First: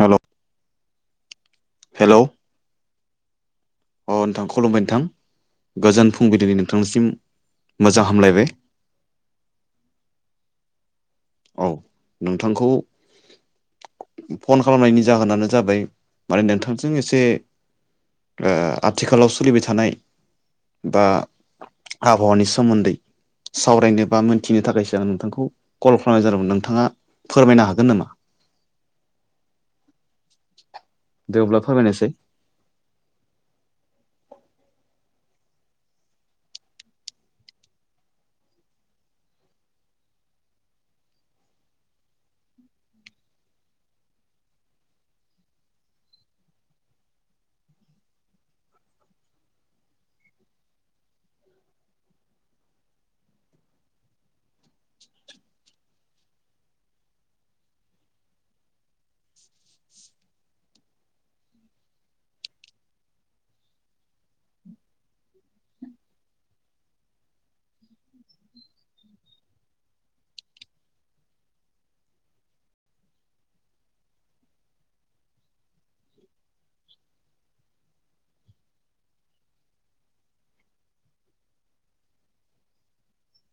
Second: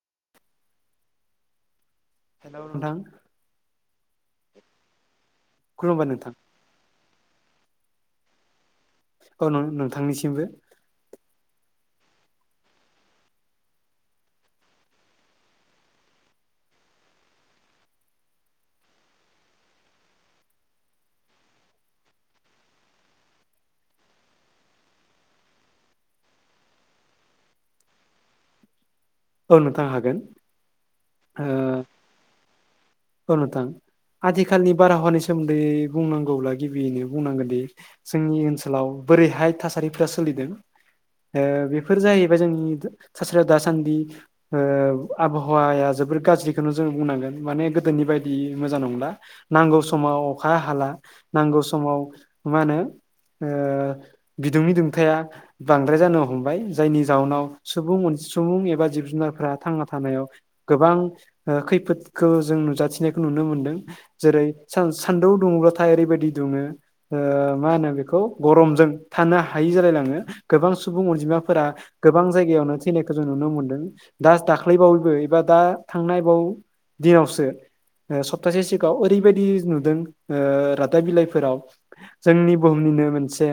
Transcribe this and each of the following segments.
हेल' hello hello नोंथां अ नोंथां खुलुमबाय नोंथां खुलुमबाय गोजोन नोंथां फुंबिलिनि नोंथांनिसिम। मोजां हामलायबाय। औ नोंथांनिसिमबो। औ नोंथांखौ फन खालामनायनि जाहोनानो जाबाय माने नोंथांजों एसे ओ आथिखालाव सोलिबाय थानाय बा आबहावानि सोमोन्दै सावरायनो बा मोनथिनो थाखायसो आं नोंथांखौ कल खालामनाय जादोंमोन नोंथाङा फोरमायनो हागोन नामा? औ नोंथां हागोन। दे अब्ला फोरमायनायसै। औ नोंथां आथिखालनि बारहावानि सोमोन्दै बुंनांगौब्ला गिबियैनो बुंनांगोन दि जोंनि ओनसोलाव बोरै बेहाय थासारिफोरा सोलिदों ओ बेफोर जाहैबाय जोंनि थासारिया दासान्दि ओ आबहावाया जोबोर गाज्रिखौनो जों बुंनांगोन माने गोदोनि बायदि मोजां नंला। नांगौ समाव अखा हाला नांगौ समाव मा होनो? ओ बिदुंनि दुंथाया बांद्राय जानो हमबाय जायनि जाहनाव सुबुं अन- सुबुं एबा जिब जुनारफ्रा थांना थानायाव गोबां ओ खैफोदखौ जों नुजाथिनायखौ नुनो मोनदों। जेरै सान्दुं दुङोब्लाथाय ओरैबायदि दुङो ओ मा होनो बेखौ गरमजों थानो हायि जालायलाङो गोबां सुबुं अनजिमाफोरा गोबां जायगायावनो थैनायखौ जों नुनो मोनदों। जास दाख्लैबावैबो एबा दा थांनायबाव दिनावसो ओ सप्तासे सिगाङाव ओरैबायदि नुदों ओ रादाब बिलाइफोराव जोंनि बुहुमनि नो मोनसे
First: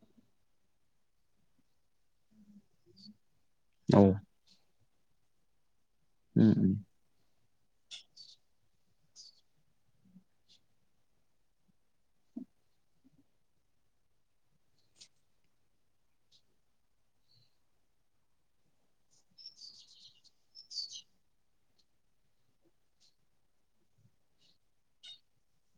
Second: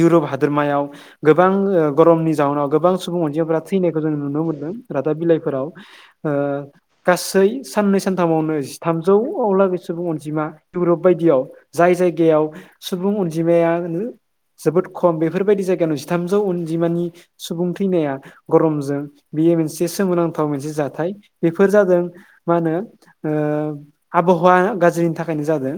इउरप हादोरमायाव गोबां ओ गरमनि जाउनाव गोबां सुबुं औ थैनायखौ जों नुनो मोनदों रादाब बिलाइफोराव ओ उम गासै साननै सानथामावनो जिथामजौआवलागै सुबुं अनजिमा इउरप बायदियाव जाय जायगायाव सुबुं अनजिमाया जोबोद खम बेफोरबायदि जायगायाव जिथामजौ अनजिमानि सुबुं थैनाया गरमजों बेयो मोनसे सोमोनांथाव मोनसे जाथाय बेफोर जादों मा होनो ओ आब बहाया गाज्रिनि थाखायनो जादों।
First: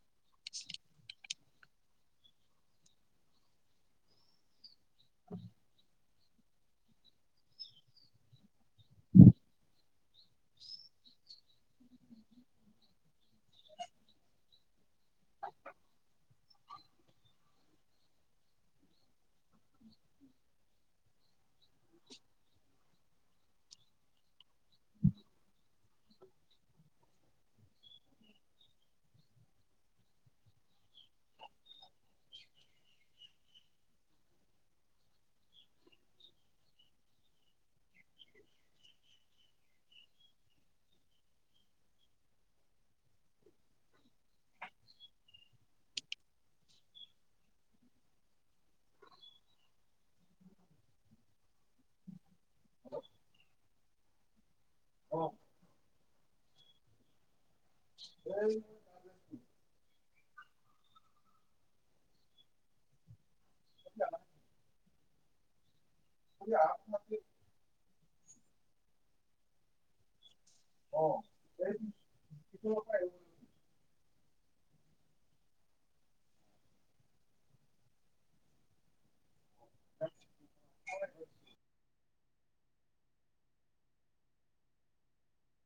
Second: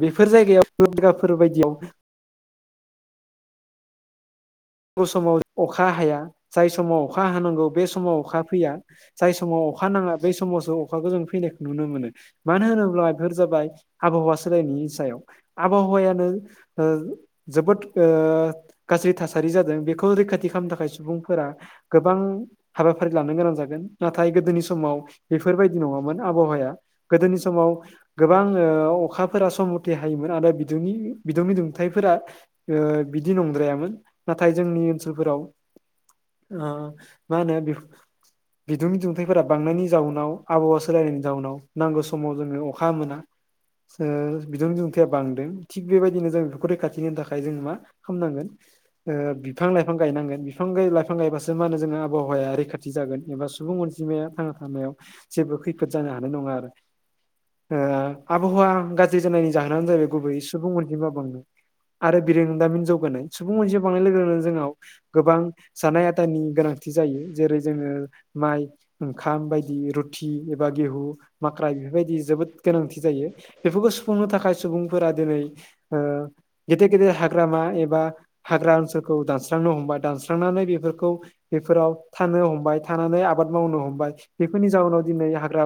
बेफोर जायगायाव फोर बायदियाव नांगौ समाव अखा हाया जाय समाव अखा हानांगौ बे समाव अखा फैया जाय समाव अखा नांङा बै समावसो अखाखौ जों फैनायखौ नुनो मोनो मानो होनोब्ला बेफोर जाबाय आबहावा सोलायनाय सायाव आबहावायानो ओ जोबोद गाज्रि थास जादों बेखौ रैखाथि खालामनो थाखाय सुबुंफोरा गोबां हाबाफारि लानो गोनां जागोन नाथाय गोदोनि समाव बेफोरबायदि नङामोन आबहावाया गोदोनि समाव गोबां अखा फोर सम मथे हायोमोन आरो बिनि बिदुंनि दुंथाइफोरा ओ बिदि नंद्रायामोन। नाथाय जोंनि ओनसोलफोराव ओ मा होनो? बिदुं दुंथफोरा बांनायनि जाउनाव आबहावा सोलायनायनि जाउनाव नांगौ समाव जोंङो अखा मोना। ओ बिदुं दुंथाया बांदों थिग बेबायदिनो जों बेफोरखौ रैखाथि होनो थाखाय जों मा खामनांगोन ओ बिफां लाइफां गायनांगोन बिफां लाइफां गायबासो मा होनो आबहावाया रैखाथि जागोन एबा सुबुंसे बिमाया थांना थानायाव जेबो खैफोद जानो हानाय नंङा आरो। ओ आबहावा गाज्रि जानायनि जाहोनानो जाबाय गुबैै सुबुं अनजिमा बांनो आरो बिरोंदामिन जौगानाय सुबुं अन गोबां लोगो लोगोनो जोंनाव गोबां जानाय आदारानि गोनांथि जायो जेरै जोंङो माइ ओंखाम बायदि रुथि एबा गेहु माख्राय बेफोरबायदि जोबो गोनांथि जायो बेफोरखौ सुफुंनो थाखाय सुबुंफोरा दिनै ओ गेदेर गेदेर हाग्रामा एबा हाग्रा ओनसोलखौ दानस्रांनो हमबाय दानस्रांनानै बेफोरखौ बेफोराव थानो हमबाय थानानै आबाद आबाद मावनो हमबाय बेफोरनि जाउनाव दिनै हाग्रा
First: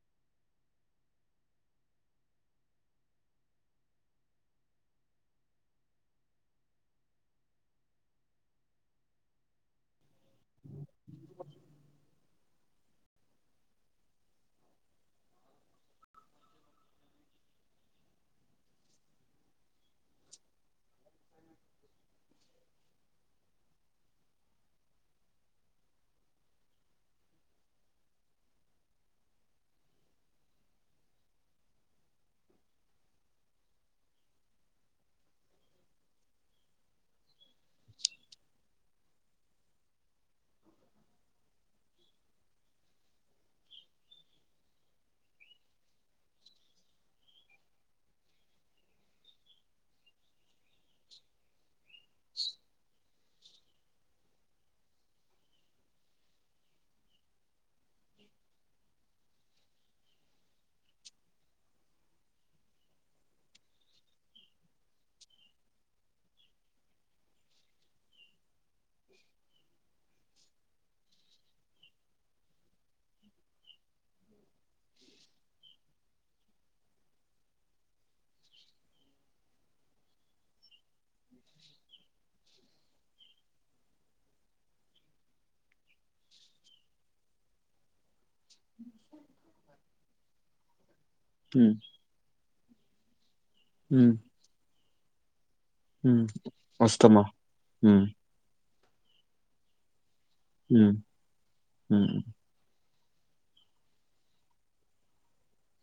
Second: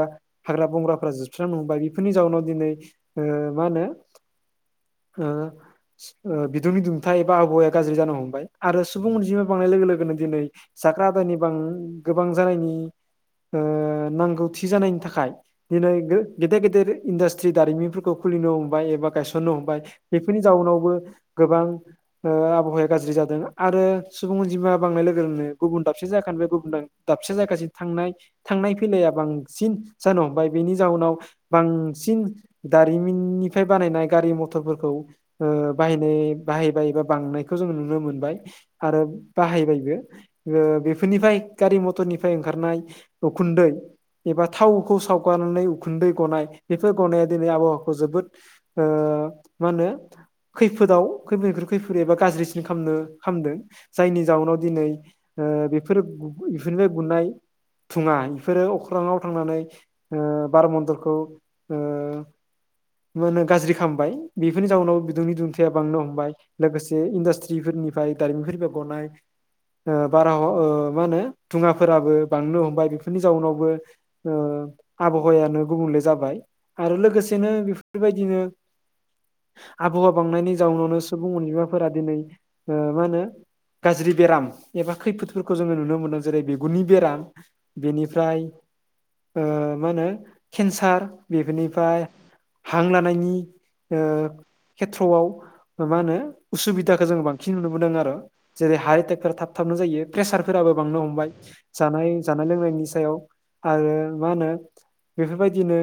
हाग्रा बंग्राफोरा जोबस्रांनो हमबाय बेफोरनि जाउनाव दिनै ओ मा होनो ओ ओ बिदुंनि दुंथाय एबा आबावाहा गाज्रि जानो हमबाय आरो सुबुं अनजिमा बांनाय लोगो लोगोनो दिनै जाग्रा आदारनि बां गोबां जानायनि नि ओ नांगौ थि जानायनि थाखाय दिनै गेदेर गेदेर इन्डास्ट्रि दारिमिनफोरखौ खुलिनो हमबाय एबा गायसननो हमबाय बेफोरनि जाउनावबो गोबां ओ आब हावाया गाज्रि जादों आरो सुबुं अजिमा बांनाय लोगोनो गुबुन दाबसे जायाखानि बे गुबुन दाबसे जागासि थांनाय थांनाय फैलाया बांसिन जानो हमबाय बेनि जाउनाव बांसिन दारिमिननिफ्राय बानायनाय गारि मथरफोरखौ ओ बाहायनाय बाहायबाय बा बांनाय खौ जों नुनो मोनबाय आरो बाहायबायबो ओ बेफोरनिफाय गारि मथरनिफाय ओंखा खारनाय उखुन्दै एबा थावखौ सावगारनानै उखुन्दै गनाय बेफोर गनाया दिनै आबहावाखौ जोबोद ओ ओ माहोनो खैफोदाव खैफोदनिख्रुइ खैफोर एबा गाज्रिसिन खालामनो खामदों जायनि जाउनाव दिनै ओ बेफोर बेफोरनिफ्राय गुनाय दुङा बेफोरो अख्रांव थांनानै ओ बार मन्दलखौ ओ मा होनो गाज्रि खामबाय बेफोरनि जाउनाव बिदुंनि दुंथाया बांनो हमबाय लोगोसे इडास्ट थ्रिफोरनिफाय दारिमिनफोरनि गनाय ओ बारहाव ओ मा होनो दुङाफोराबो बांनो हमबाय बेफोरनि जाउनावबो ओ आबहावायानो गुबुंले जाबाय आरो लोगोसेनो बेफोरबायदिनो आबहावा बांनायनि जाउनावनो सुबुं अनजिमाफोरा दिनै ओ मा होनो गाज्रि बेराम एबा खैफोदफोरखौ जोङो नुनो मोनदों जेरै बिगुरनि बेराम बेनि फ्राय ओ मा होनो केन्सार उम बेफोरनिफाय हां लानायनि ओ उम खेथ्र'आव ओ माहोनो उम उसुबिदाखौ जों अस्थमा बां नुबोदों उम आरो जेरै हार्ट एटेकफोरा थाब थाबनो जायो। प्रेसारफोराबो उम बांनो हमबाय। जानाय उम जानाय लोंनायनि सायाव आरो मा होनो बेफोरबायदिनो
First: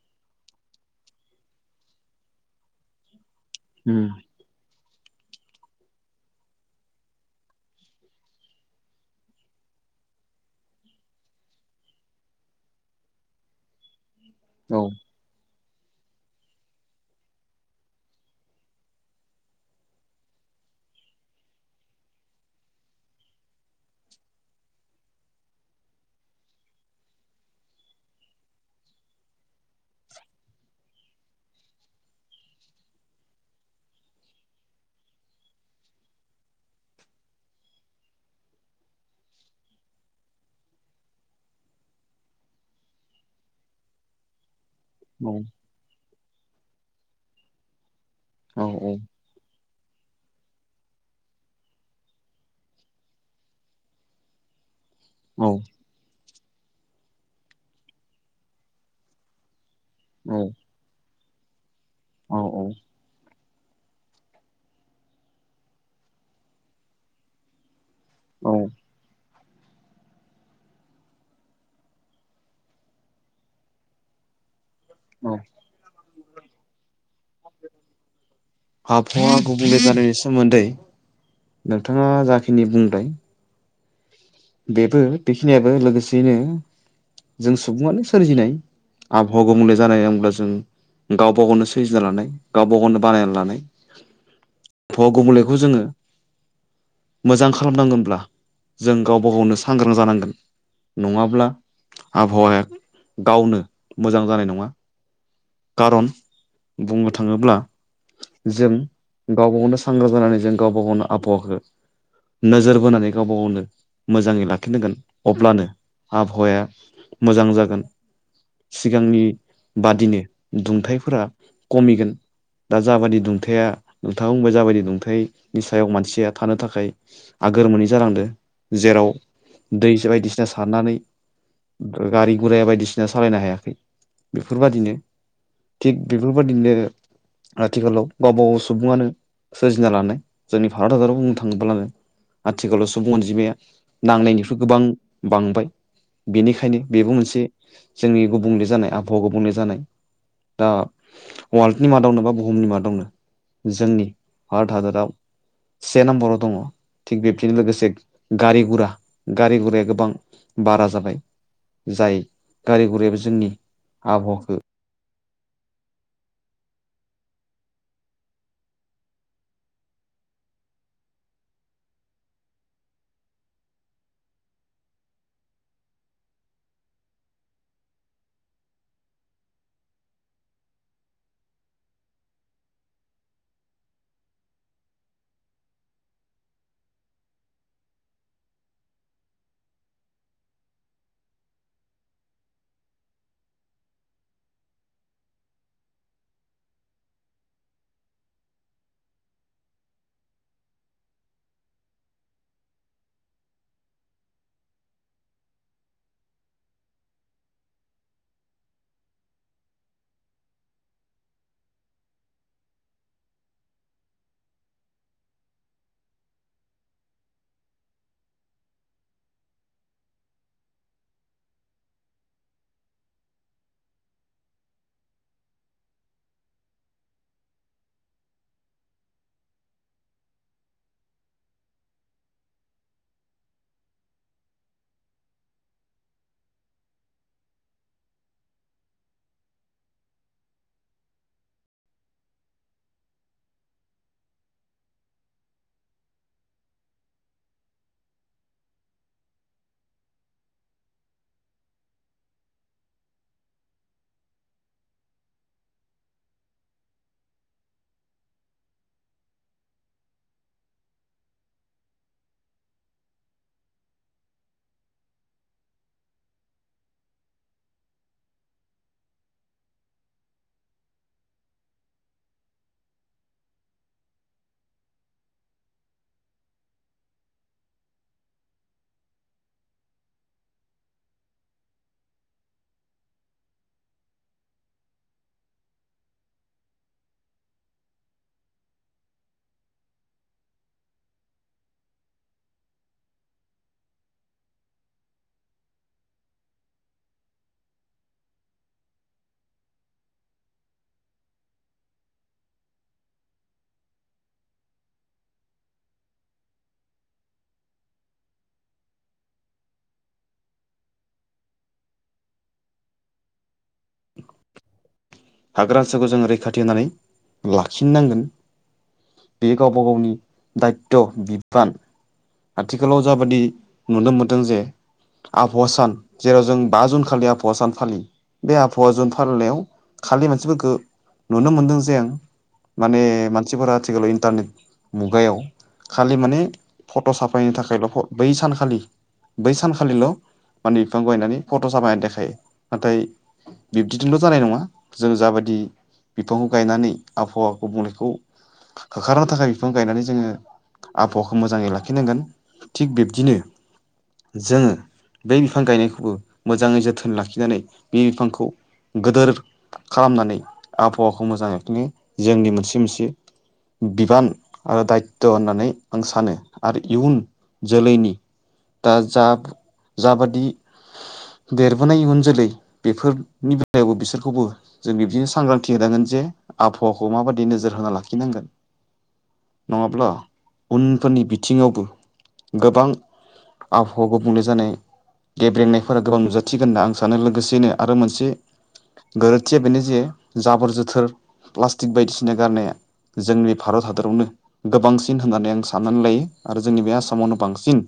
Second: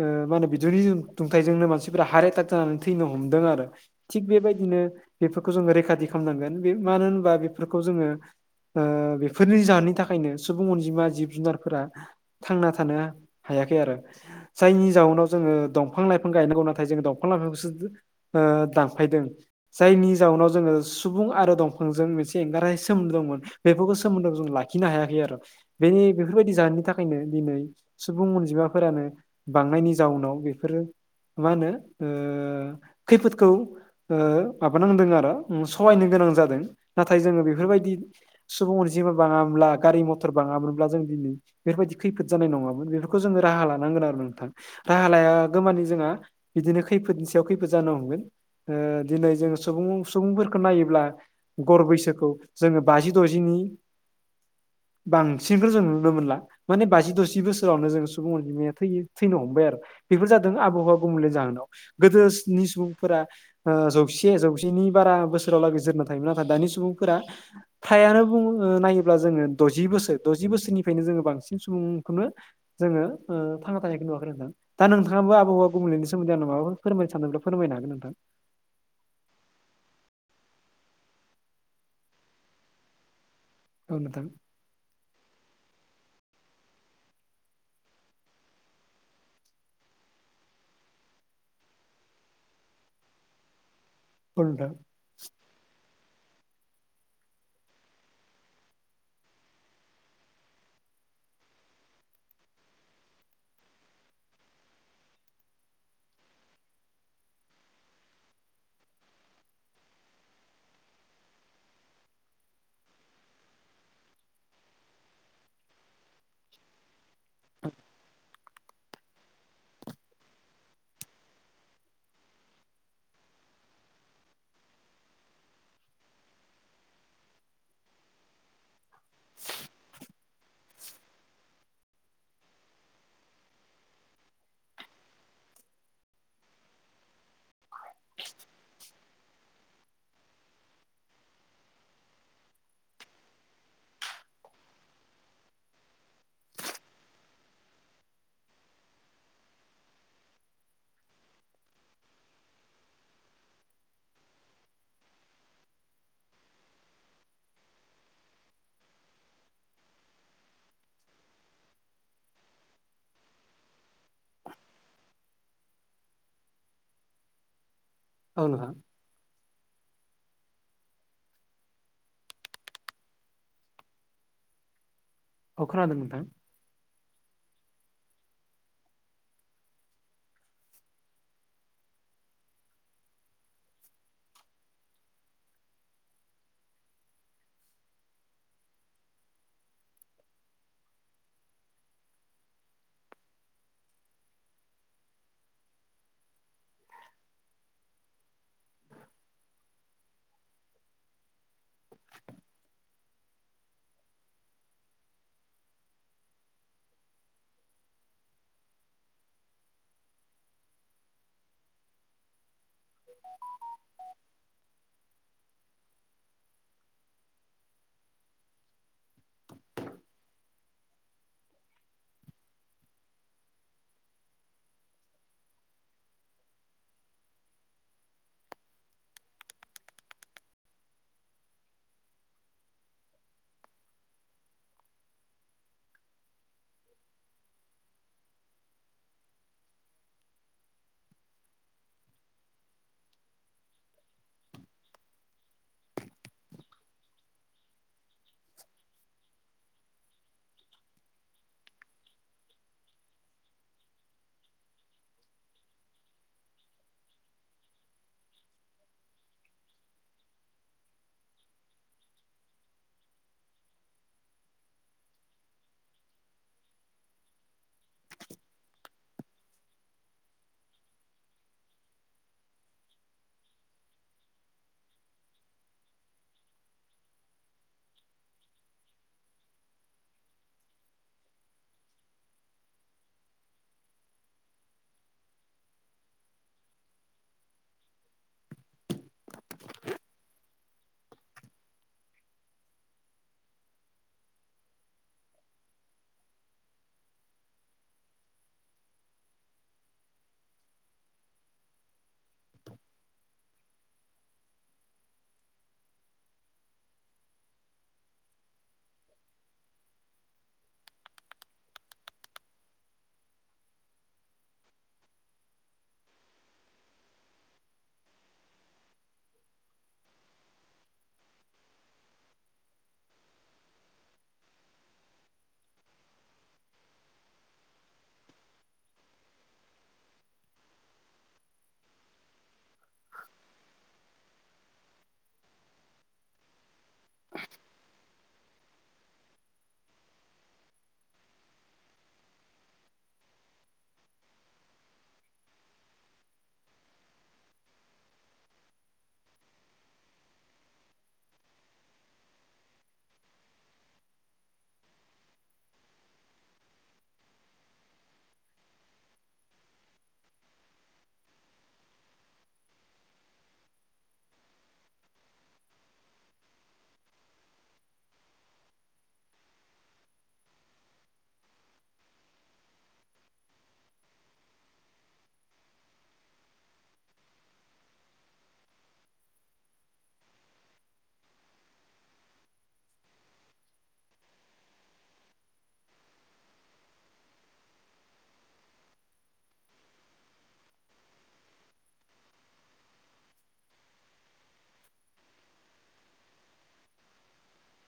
ओ मा होनो बिदुनि दुंथाय जोंनो मानसिफोरा हार्ट एटाक जानानै थैनो हम दों आरो उम थिग बेबायदिनो बेफोरखौ जों रैखा थि खामनांगोन बे मानो होनबा बेफोरखौ जोङो ओ बेफोरनि जाहोननि थाखायनो सुबुं अनजिमा जिब जुनारफोरा थांना थानो हाय याखै आरो औ जायनि जाउनाव जोङो दंफां-लाइफां गायनांगौ नाथाय जोङो दंफां लाइफांखौसो ओ दानफायदों जायनि जाउनाव जोङो सुबुं आरो दंफांजों मोनसे एंगाराय सोमोन्दो दंमोन बेफोरखौ सोमोन्दो जों लाखिनो हायाखै आरो। बेनि बेफोरबायदि जाहोननि थाखायनो दिनै सुबुं अनजिमाफोरानो बांनायनि जाउनाव बेफोरो मा होनो ओ खैफोदखौ ओ माबानांदों आरो उम सहायनो गोनां जादों नाथाय जोङो बेफोरबायदि सुबुं अनजिमा बाङा मोनब्ला गारि मथर बां ङामोनब्ला जों दिनै बेबायदि खैफोद जानाय नङामोन बेफोरखौ जोङो राहा लानांगोन आरो नोंथां। राहा लाया औ गोमानि जोंहा बिदिनो खैफोदनि सायाव खैफोद जानो हमगोन। औ ओ दिनै जों सुबुं सुबुंफोरखौ नायोब्ला गर बैसोखौ जोङो बाजि द'जिनि औ बांसिनखौ जों नुनो मोनला माने बाजि दजि बोसोरावनो जों सुबुं अनजिमाया थैयो थैनो हमबाय आरो। बेफोर जादों आबहावा गुबुंले जाहोनाव औ गोदोनि सुबुंफोरा ओ जौसे जौस नि बारा बोसोरावलागै जोरना थायोमोन नाथाय दानि सुबुंफोरा थायानो औ बुङो नायोब्ला जोङो द'जि बोसोर द'जि बोसोरनिफ्रायनो जोङो बांसिन सुबुंखौनो जोङो ओ थांना थानायखौ नुवाखै नोंथां। दा औ नोंथाङाबो आबहावा गुबुंलेनि सोमोन्दै आंनो माबाफोर फोरमायनो सानदोंब्ला फोरमायनो हागोन नोंथां। आबहावा गुबुंले जानायनि सोमोन्दै नोंथाङा जाखिनि बुंबाय औ नोंथां। बेबो बेखिनियाबो लोगोसेयैनो जों सुबुआनो सोरजिनाय। आबहावा गुबुंले जानाय होनब्ला जों गावबा गावनो सोरजिना लानाय गावबा गावनो बानायना लानाय। औ भ गुबुंलेखौ जोङो मोजां खालामनांगोनब्ला गावबा गावनो सांग्रां जानांगोन नङाब्ला आबहावाया गावनो मोजां जानाय नङा। कारन बुंनो थाङोब्ला जों गावबा गावनो सांग्रां जानानै जों गावबा गावनो आबहावाखौ नोजोर बोनानै गावबा गावनो मोजाङै लाखिनांगोन अब्लानो आबहावाया मोजां जागोन सिगांनि बादिनो। दुंथाइफोरा कमिगोन। दा जाबायदि दुंथाया नोंथाङा बुंबाय जाबायदि दुंथाइनि सायाव मानसिया थानो थाखाय आगोर मोनै जालांदो जेराव दै बायदिसिना सारनानै गारि गुरा बायदिसिना सालायनो हायाखै बेफोरबादिनो थिग बेफोरबायदिनो आथिखालाव गावबा गाव सुबुङानो सोरजिना लानाय जोंनि भारत हादराव बुंनो थाङोब्लानो आथिखालाव सुबुं अनजिमाया नांनायनिफ्राय गोबां बांबाय। बेनिखायनो बेबो मोनसे जोंनि गुबुंले जानाय आबहावा गुबुंले जानाय दा वाल्दनि मादावनो बा बुहुमनि मा दावनो जोंनि भारत हादराव से नाम्बराव दङ'। थिग बेब्दिनो लोगोसे गारि गुरा गारि गुराया गोबां बारा जाबाय। जाय गारि गुरायाबो जोंनि आबहावाखौ औ नोंथां। औ खोनादों नोंथां। [inaudible] [inaudible] हाग्रा ओनसोलखौ जोङो रैखाथि होनानै लाखिनोनांगोन। बे गावबा गावनि दायत' बिबान। आथिखालाव जाबादि नुनो मोनदों जे आबहावा सान जेराव जों बा जुन खालि आबहावा सान फालियो। बे आबहावा जुन फालिनायाव खालि मानसिफोर नुनो मोनदों जे आं माने मानसिफोरा आथिखालाव इन्टारनेट मुगायाव खालि माने फट' साफायनो थाखायल' बै सानखालि बै सानखालिल' माने बिफां गायनानै फट' साफायनानै देखायो नाथाय बिब्दिजोंल' जानाय नंङा जोंङो जाबायदि बिफांखौ गायनानै आबहावाखौ बुंनायखौ होखारनो थाखाय बिफां गायनानै जोंङो आबहावाखौ मोजांङै लाखि लाखिनांगोन थिग बिब्दिनो जोंङो बे बिफां गायनायखौबो मोजांङै जोथोन लाखिनानै बे बिफांखौ गोदोर खालामनानै आबहावाखौ मोजां लाखिनो जोंनि मोनसे मोनसे बिबान आरो दायथ' होननानै आं सानो। आरो इयुन जोलैनि दा जा जाबादि देरबोनाय इयुन जोलै बेफोरनि बेलायावबो बिसोरखौबो जों बिदिनो सांग्रांथि होनांगोन। जे आबहावाखौ माबायदि नोजोर होना लाखिनांगोन। नंङाब्ला उनफोरनि बिथिंङावबो गोबां आबावाहा गुबुंले जानाय गेब्रेंनायफोरा गोबां नुजाथिगोन होनना आं सानो लोगोसेनो आरो मोनसे गोरोन्थिया बेनो जे जाबोर जोथोर प्लास्टिक बायदिसिना गारनाया। जोंनि भारत हादरावनो गोबांसिन होननानै आं साननानै लायो। आरो जोंनि बे आसामावनो बांसिन